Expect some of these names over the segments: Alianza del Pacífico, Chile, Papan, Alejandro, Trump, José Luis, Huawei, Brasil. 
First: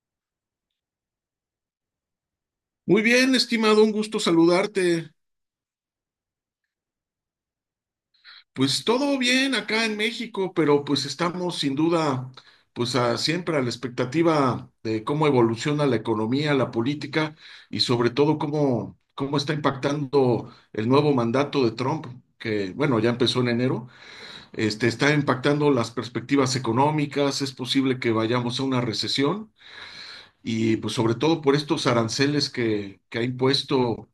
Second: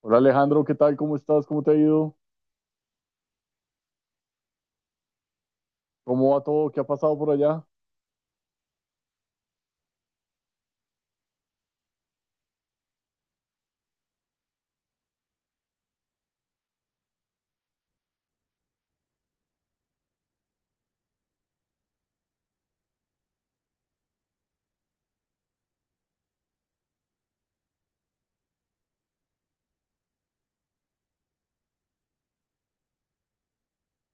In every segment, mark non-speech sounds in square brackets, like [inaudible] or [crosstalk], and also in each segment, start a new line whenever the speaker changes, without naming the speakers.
Hola Alejandro, ¿qué tal? ¿Cómo estás? ¿Cómo te ha ido?
Muy bien, estimado, un gusto saludarte.
¿Cómo va todo? ¿Qué ha pasado por allá?
Pues todo bien acá en México, pero pues estamos sin duda, pues siempre a la expectativa de cómo evoluciona la economía, la política y sobre todo cómo está impactando el nuevo mandato de Trump, que bueno, ya empezó en enero, está impactando las perspectivas económicas, es posible que vayamos a una recesión y pues sobre todo por estos aranceles que ha impuesto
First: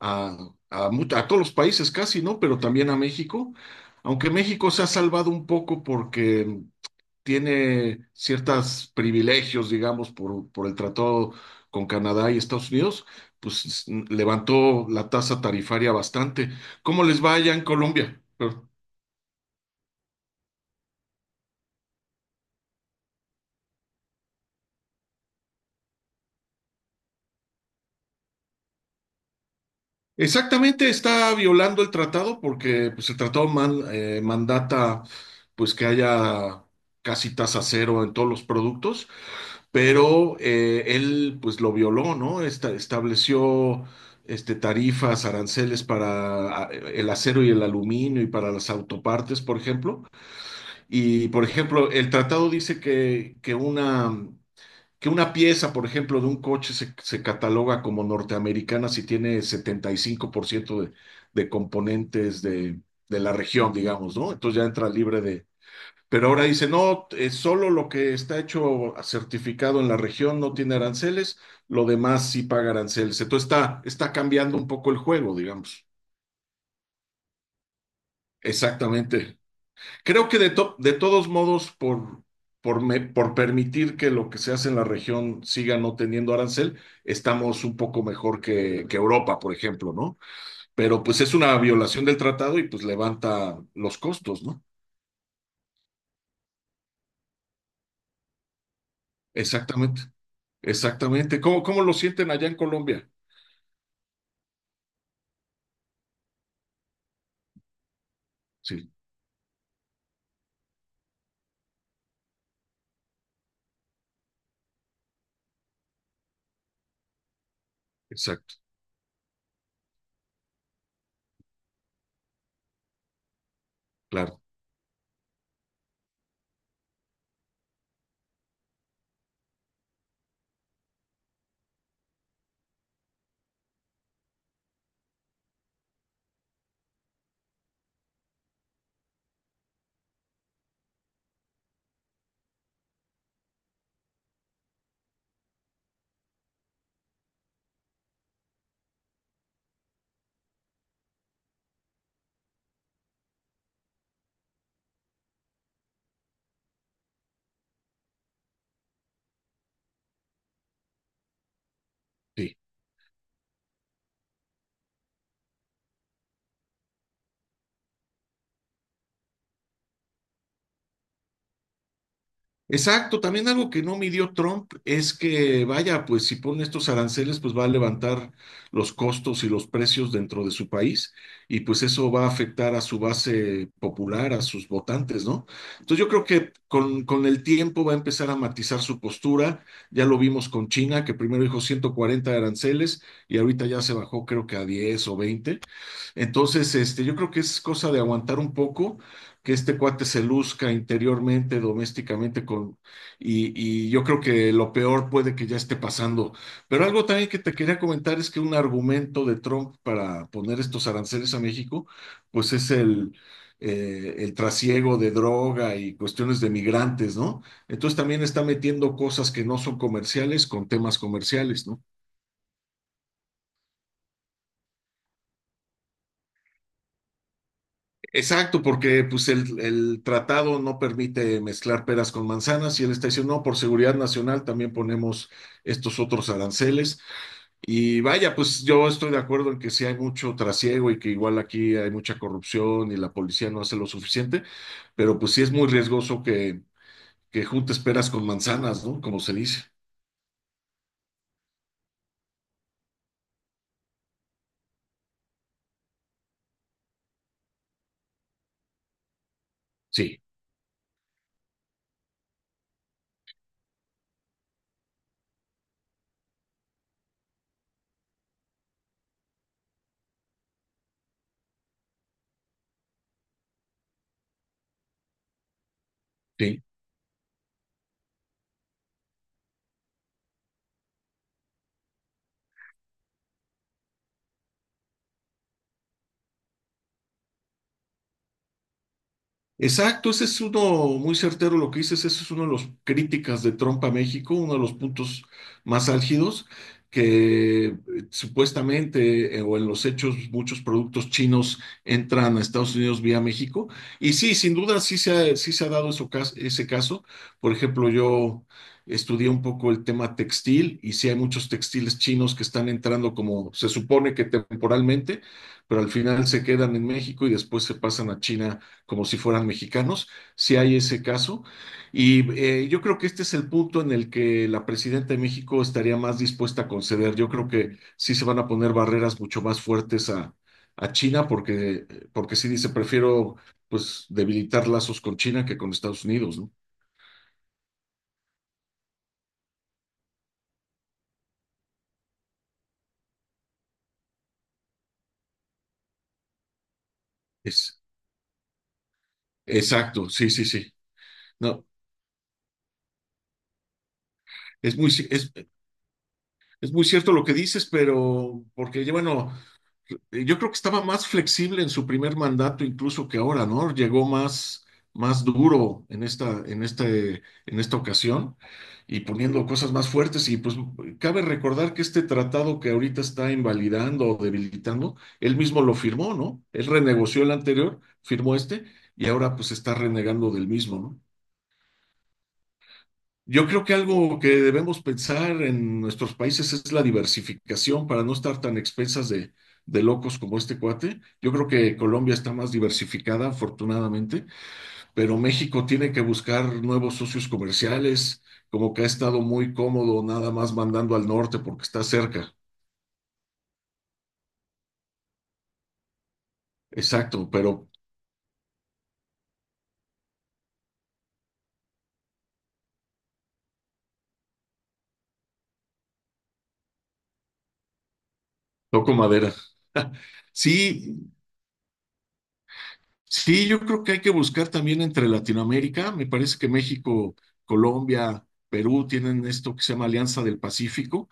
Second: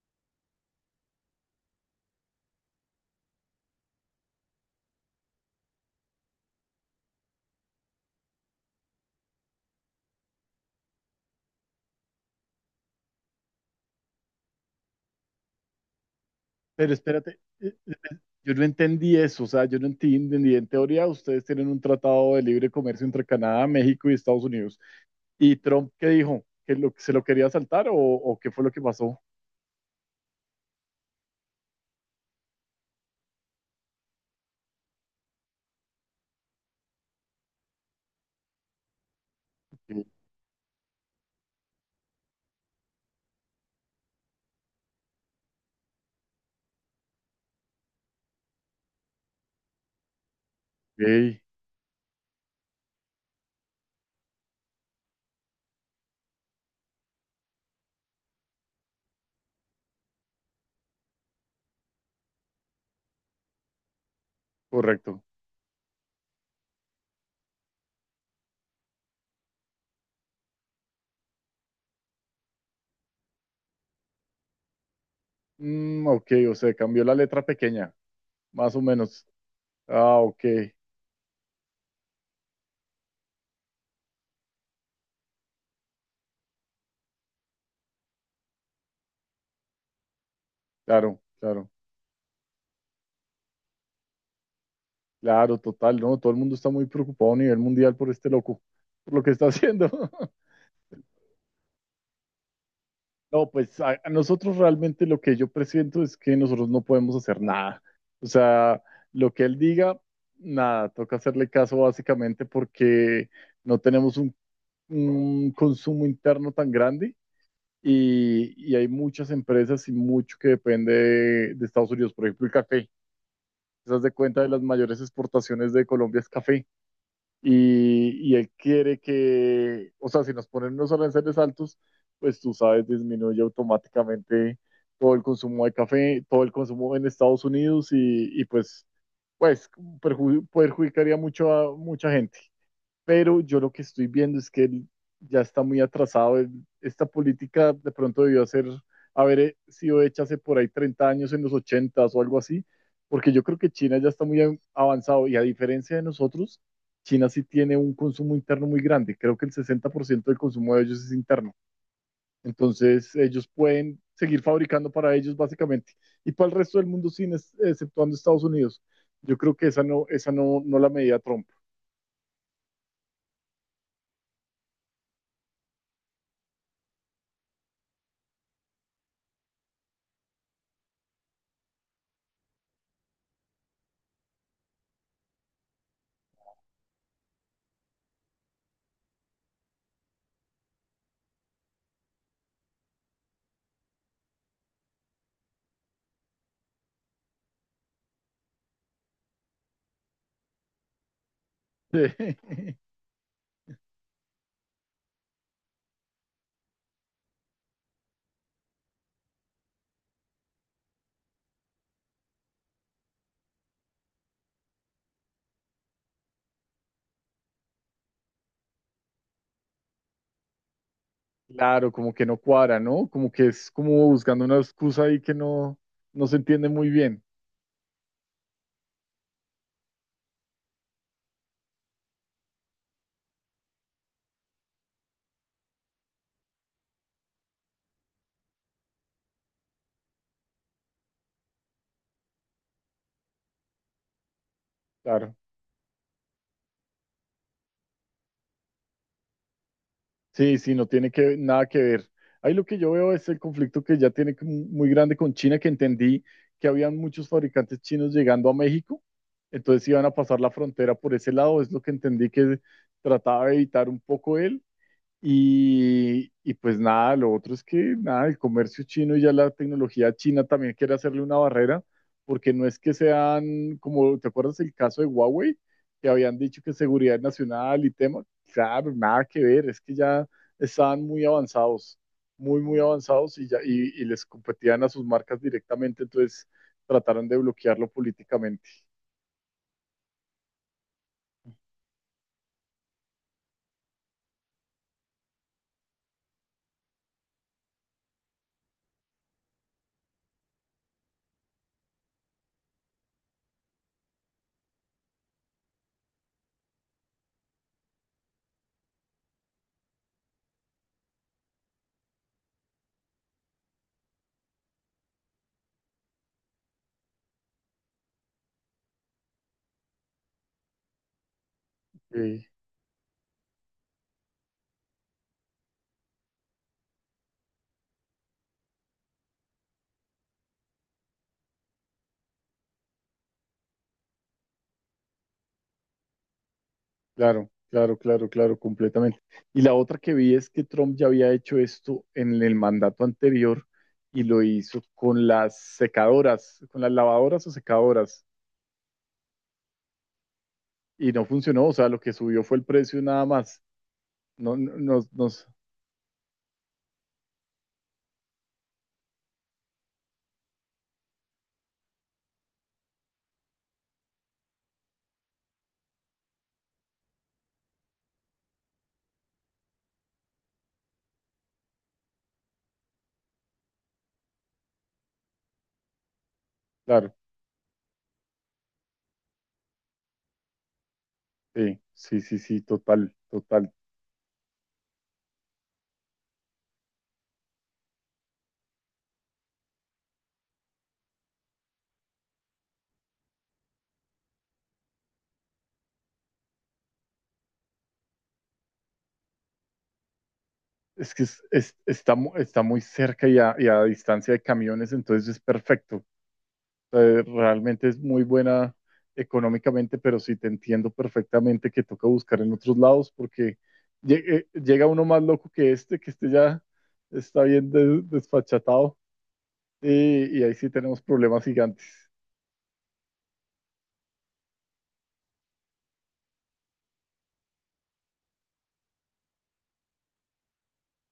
a, a todos los países casi, ¿no? Pero también a México, aunque México se ha salvado un poco porque tiene ciertos privilegios, digamos, por el tratado con Canadá y Estados Unidos, pues levantó la tasa tarifaria bastante.
Pero
¿Cómo les va
espérate,
allá en Colombia?
yo no entendí eso, o sea, yo no enti- entendí, en teoría ustedes tienen un tratado de libre comercio entre Canadá, México y Estados Unidos. ¿Y Trump qué dijo? ¿Que se lo quería saltar o qué fue lo que pasó?
Exactamente, está violando el tratado porque pues, el tratado mandata pues que haya casi tasa cero en todos los productos pero él pues lo violó, ¿no? Estableció tarifas, aranceles para el acero y el aluminio y para las autopartes, por ejemplo. Y,
Ok,
por ejemplo, el tratado dice que una pieza, por ejemplo, de un coche se cataloga como norteamericana si tiene 75% de componentes de la región, digamos, ¿no? Entonces ya entra libre
correcto.
de pero ahora dice, no, solo lo que está hecho certificado en la región no tiene aranceles, lo demás sí paga aranceles. Entonces está cambiando un poco el juego, digamos.
Mm, ok, o sea, cambió la letra pequeña, más o menos.
Exactamente.
Ah,
Creo que
ok,
de todos modos, por permitir que lo que se hace en la región siga no teniendo arancel, estamos un poco mejor que Europa, por ejemplo, ¿no? Pero pues
claro,
es una
claro,
violación del tratado y pues levanta los costos, ¿no?
claro, total, ¿no? Todo el mundo está muy preocupado a nivel mundial por este loco, por lo que está haciendo.
Exactamente,
[laughs]
exactamente. Cómo lo sienten allá en Colombia?
No, pues a nosotros realmente lo que yo presiento es que nosotros no podemos hacer nada. O sea,
Sí,
lo que él diga, nada, toca hacerle caso básicamente porque no tenemos un consumo interno tan grande
exacto,
y hay muchas empresas y mucho que depende de Estados Unidos. Por ejemplo, el café. ¿Te das de
claro,
cuenta de las mayores exportaciones de Colombia es café? Y, y él quiere que, o sea, si nos ponen unos aranceles altos, pues tú sabes, disminuye automáticamente todo el consumo de café, todo el consumo en Estados Unidos y pues, pues perjudicaría mucho a mucha gente, pero yo lo que estoy viendo es que él ya está muy atrasado. Esta política de pronto debió haber sido hecha hace por ahí 30 años, en los 80 o algo así, porque yo creo que China ya está muy avanzado y a diferencia de nosotros, China sí tiene un consumo interno muy grande. Creo que el 60% del consumo de ellos es interno.
sí.
Entonces, ellos pueden seguir fabricando para ellos básicamente y para el resto del mundo, sin exceptuando Estados Unidos. Yo creo que esa no, no la medía Trump.
Exacto, también algo que no midió Trump es que, vaya, pues si pone estos aranceles, pues va a levantar los costos y los precios dentro de su país y pues eso va a afectar a su base popular, a sus votantes, ¿no? Entonces yo creo que con el tiempo va a empezar a matizar su postura. Ya lo vimos con China, que primero dijo 140 aranceles y ahorita ya se bajó creo que a 10 o 20. Entonces, yo creo que es cosa de aguantar un poco, que este cuate se luzca interiormente, domésticamente, con,
[laughs]
y yo creo que lo peor puede que ya esté pasando. Pero algo también que te quería comentar es que un argumento de Trump para poner estos aranceles a México, pues es el trasiego de droga y cuestiones de migrantes, ¿no? Entonces también está metiendo cosas que no son comerciales con temas comerciales, ¿no?
Claro, como que no cuadra, ¿no? Como que es como buscando una excusa ahí que no, no se entiende muy bien.
Exacto, porque pues el tratado no permite mezclar peras con manzanas y él está diciendo, no, por seguridad nacional también ponemos estos otros aranceles. Y vaya, pues yo estoy de acuerdo en que sí hay mucho trasiego y que igual aquí hay mucha corrupción y la policía no hace lo suficiente, pero pues
Claro.
sí es muy riesgoso que juntes peras con manzanas, ¿no? Como se dice.
Sí, sí, no tiene que, nada que ver. Ahí lo que yo veo es el conflicto que ya tiene como muy grande con China, que entendí que habían muchos fabricantes chinos llegando a México, entonces iban a
Sí,
pasar la frontera por ese lado, es lo que entendí que trataba de evitar un poco él. Y pues nada, lo otro es que nada, el comercio chino y ya la tecnología china también quiere hacerle una barrera, porque no es que sean, como te acuerdas el caso de Huawei, que habían dicho
sí.
que seguridad nacional y tema, claro, nada que ver, es que ya estaban muy avanzados, muy, muy avanzados y, y les competían a sus marcas directamente, entonces trataron de bloquearlo políticamente.
Exacto, ese es uno muy certero lo que dices, ese es uno de los críticas de Trump a México, uno de los puntos más álgidos, que supuestamente o en los hechos muchos productos chinos entran a Estados Unidos vía México. Y sí, sin duda sí se ha dado ese caso. Por ejemplo, yo estudié un poco el tema textil y sí hay muchos textiles chinos que están entrando como se supone que temporalmente, pero al final se quedan en México y después se pasan a China como si fueran mexicanos, si hay ese caso. Y yo creo que este es el punto en el que la presidenta de México estaría más dispuesta a conceder. Yo creo que sí se van a poner barreras mucho más fuertes a China, porque, porque sí dice, prefiero pues debilitar lazos con China que con Estados Unidos, ¿no?
Claro, claro, claro, claro, completamente. Y la otra que vi es que Trump ya había hecho esto en el mandato anterior y lo hizo con las secadoras, con las lavadoras o
Es,
secadoras,
exacto, sí, sí, sí.
y no
No,
funcionó, o sea, lo que subió fue el precio nada más. No, no,
es muy,
no,
ci-
no,
es, es muy cierto lo que dices, pero porque, bueno, yo creo que estaba más flexible en su primer mandato incluso que ahora, ¿no? Más duro en en esta ocasión y poniendo cosas más fuertes. Y pues cabe recordar que este tratado que ahorita está invalidando o debilitando, él mismo lo firmó, ¿no? Él
claro,
renegoció el anterior, firmó este y ahora pues está renegando del mismo, ¿no?
sí, sí, sí, sí, total,
Yo creo
total.
que algo que debemos pensar en nuestros países es la diversificación para no estar tan expensas de locos como este cuate. Yo creo que Colombia está más diversificada, afortunadamente, pero México tiene que buscar nuevos socios comerciales, como que ha estado muy cómodo nada más mandando al
Es que
norte porque está
está,
cerca.
está muy cerca y a distancia de camiones, entonces es perfecto.
Exacto, pero
Realmente es muy buena económicamente, pero sí te entiendo perfectamente que toca buscar en otros lados porque llega uno más loco que este ya está bien
toco
desfachatado
madera. [laughs]
y ahí sí tenemos
Sí,
problemas gigantes.
sí, yo creo que hay que buscar también entre Latinoamérica. Me parece que México, Colombia, Perú tienen esto que se llama Alianza del Pacífico,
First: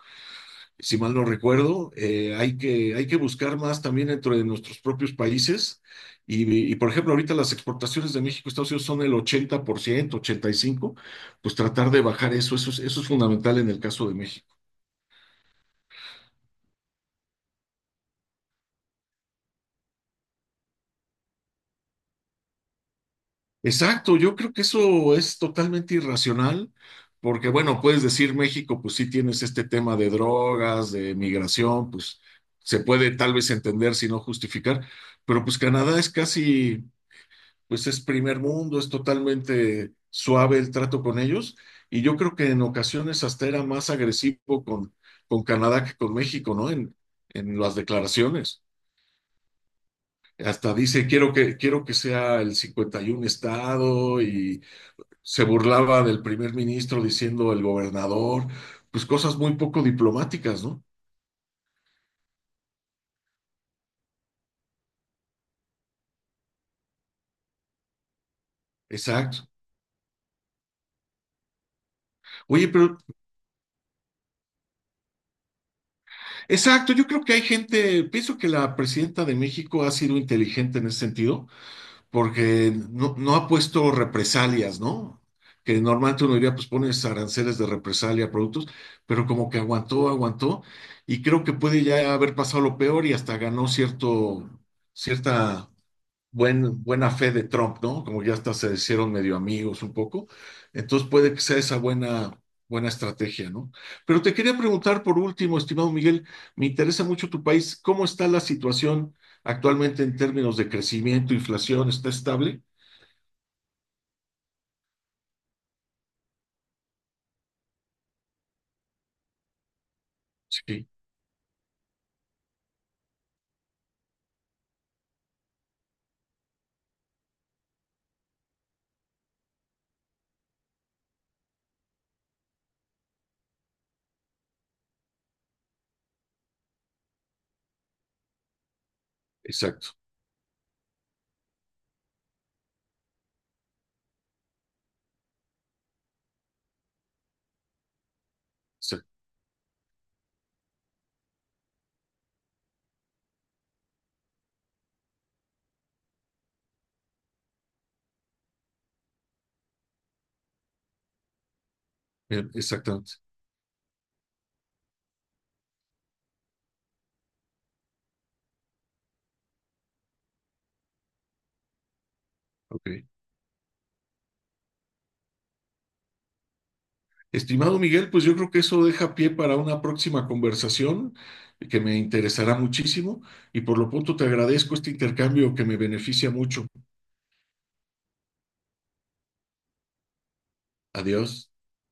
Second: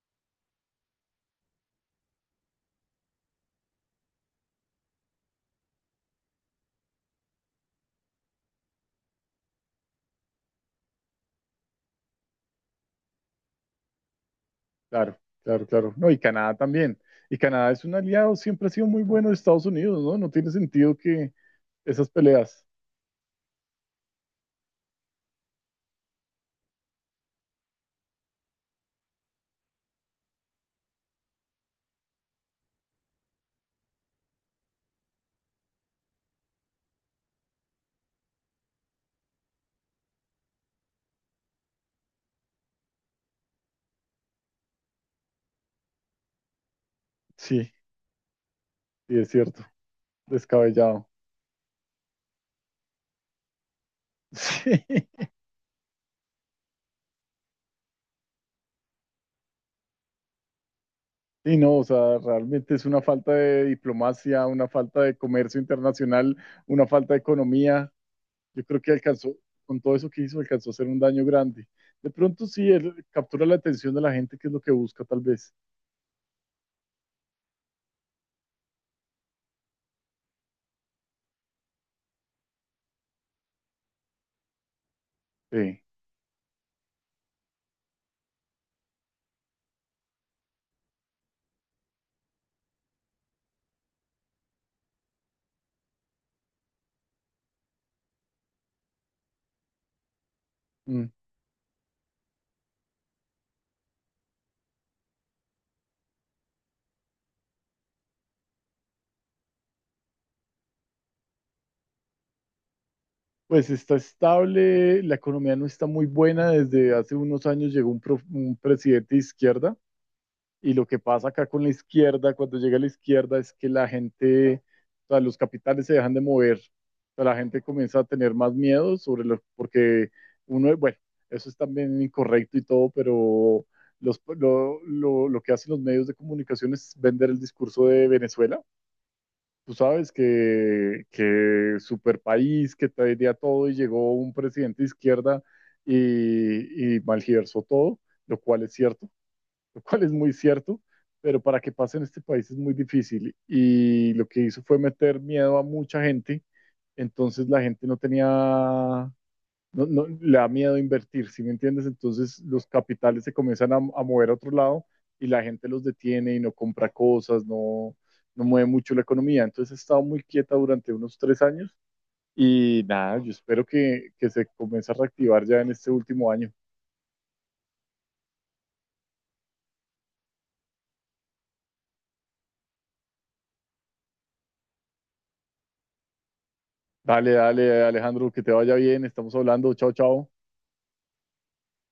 si mal no recuerdo. Hay que buscar más también dentro de nuestros propios países. Y, por ejemplo, ahorita las exportaciones de México a Estados Unidos son el 80%, 85%, pues tratar de bajar eso, eso es fundamental en el caso de México.
Claro, claro, claro. No, y Canadá también. Y Canadá es un aliado, siempre ha sido muy bueno de Estados Unidos, ¿no? No tiene sentido que esas peleas.
Exacto, yo creo que eso es totalmente irracional, porque bueno, puedes decir México, pues sí tienes este tema de drogas, de migración, pues se puede tal vez entender si no justificar, pero pues Canadá es casi, pues es primer mundo, es totalmente suave el trato con ellos, y yo creo que en ocasiones hasta era más agresivo con Canadá que con México, ¿no? En
Sí,
las declaraciones.
sí, es cierto,
Hasta
descabellado.
dice, quiero que sea el 51 estado y
[laughs] Sí.
se burlaba del primer ministro diciendo el gobernador, pues cosas muy poco diplomáticas, ¿no?
Sí, no, o sea, realmente es una falta de diplomacia, una falta de comercio internacional, una falta de economía. Yo creo que alcanzó,
Exacto.
con todo eso que hizo, alcanzó a hacer un daño grande. De pronto sí,
Oye, pero
él captura la atención de la gente, que es lo que busca tal vez.
exacto, yo creo que hay gente, pienso que la presidenta de México ha sido inteligente en ese sentido, porque no ha puesto represalias, ¿no? Que
Sí.
normalmente uno diría, pues pones aranceles de represalia a productos, pero como que aguantó, aguantó, y creo que puede ya haber pasado lo peor y hasta ganó cierta buena fe de Trump, ¿no? Como ya hasta se hicieron medio amigos un poco. Entonces
Mm.
puede que sea esa buena estrategia, ¿no? Pero te quería preguntar por último, estimado Miguel, me interesa mucho tu país. ¿Cómo está la situación actualmente en términos de crecimiento, inflación? ¿Está estable?
Pues está estable, la economía no está muy buena. Desde hace unos años llegó un presidente de izquierda. Y lo
Sí,
que pasa acá con la izquierda, cuando llega a la izquierda, es que la gente, o sea, los capitales se dejan de mover. O sea, la gente comienza a tener más miedo sobre lo, porque uno, bueno, eso es también incorrecto y todo, pero lo que hacen los medios de comunicación es vender el discurso de Venezuela. Tú
exacto,
sabes que super país, que traería todo y llegó un presidente de izquierda y malgiversó todo, lo cual es
exacto,
cierto. [laughs] Lo cual es muy cierto, pero para que pase en este país es muy difícil. Y lo que hizo fue meter miedo a mucha gente, entonces la gente no tenía, no, no- le da miedo invertir, ¿sí me entiendes? Entonces
bien,
los
exactamente.
capitales se comienzan a mover a otro lado y la gente los detiene y no compra cosas, no, no mueve mucho la economía. Entonces ha estado muy quieta durante unos 3 años. Y
Ok.
nada, yo espero que se comience a reactivar ya en este último año.
Estimado Miguel, pues yo creo que eso deja pie para una próxima conversación que me interesará muchísimo y por lo pronto te agradezco este intercambio que me beneficia mucho.
Dale, dale, Alejandro, que te vaya bien. Estamos hablando. Chao, chao.
Adiós.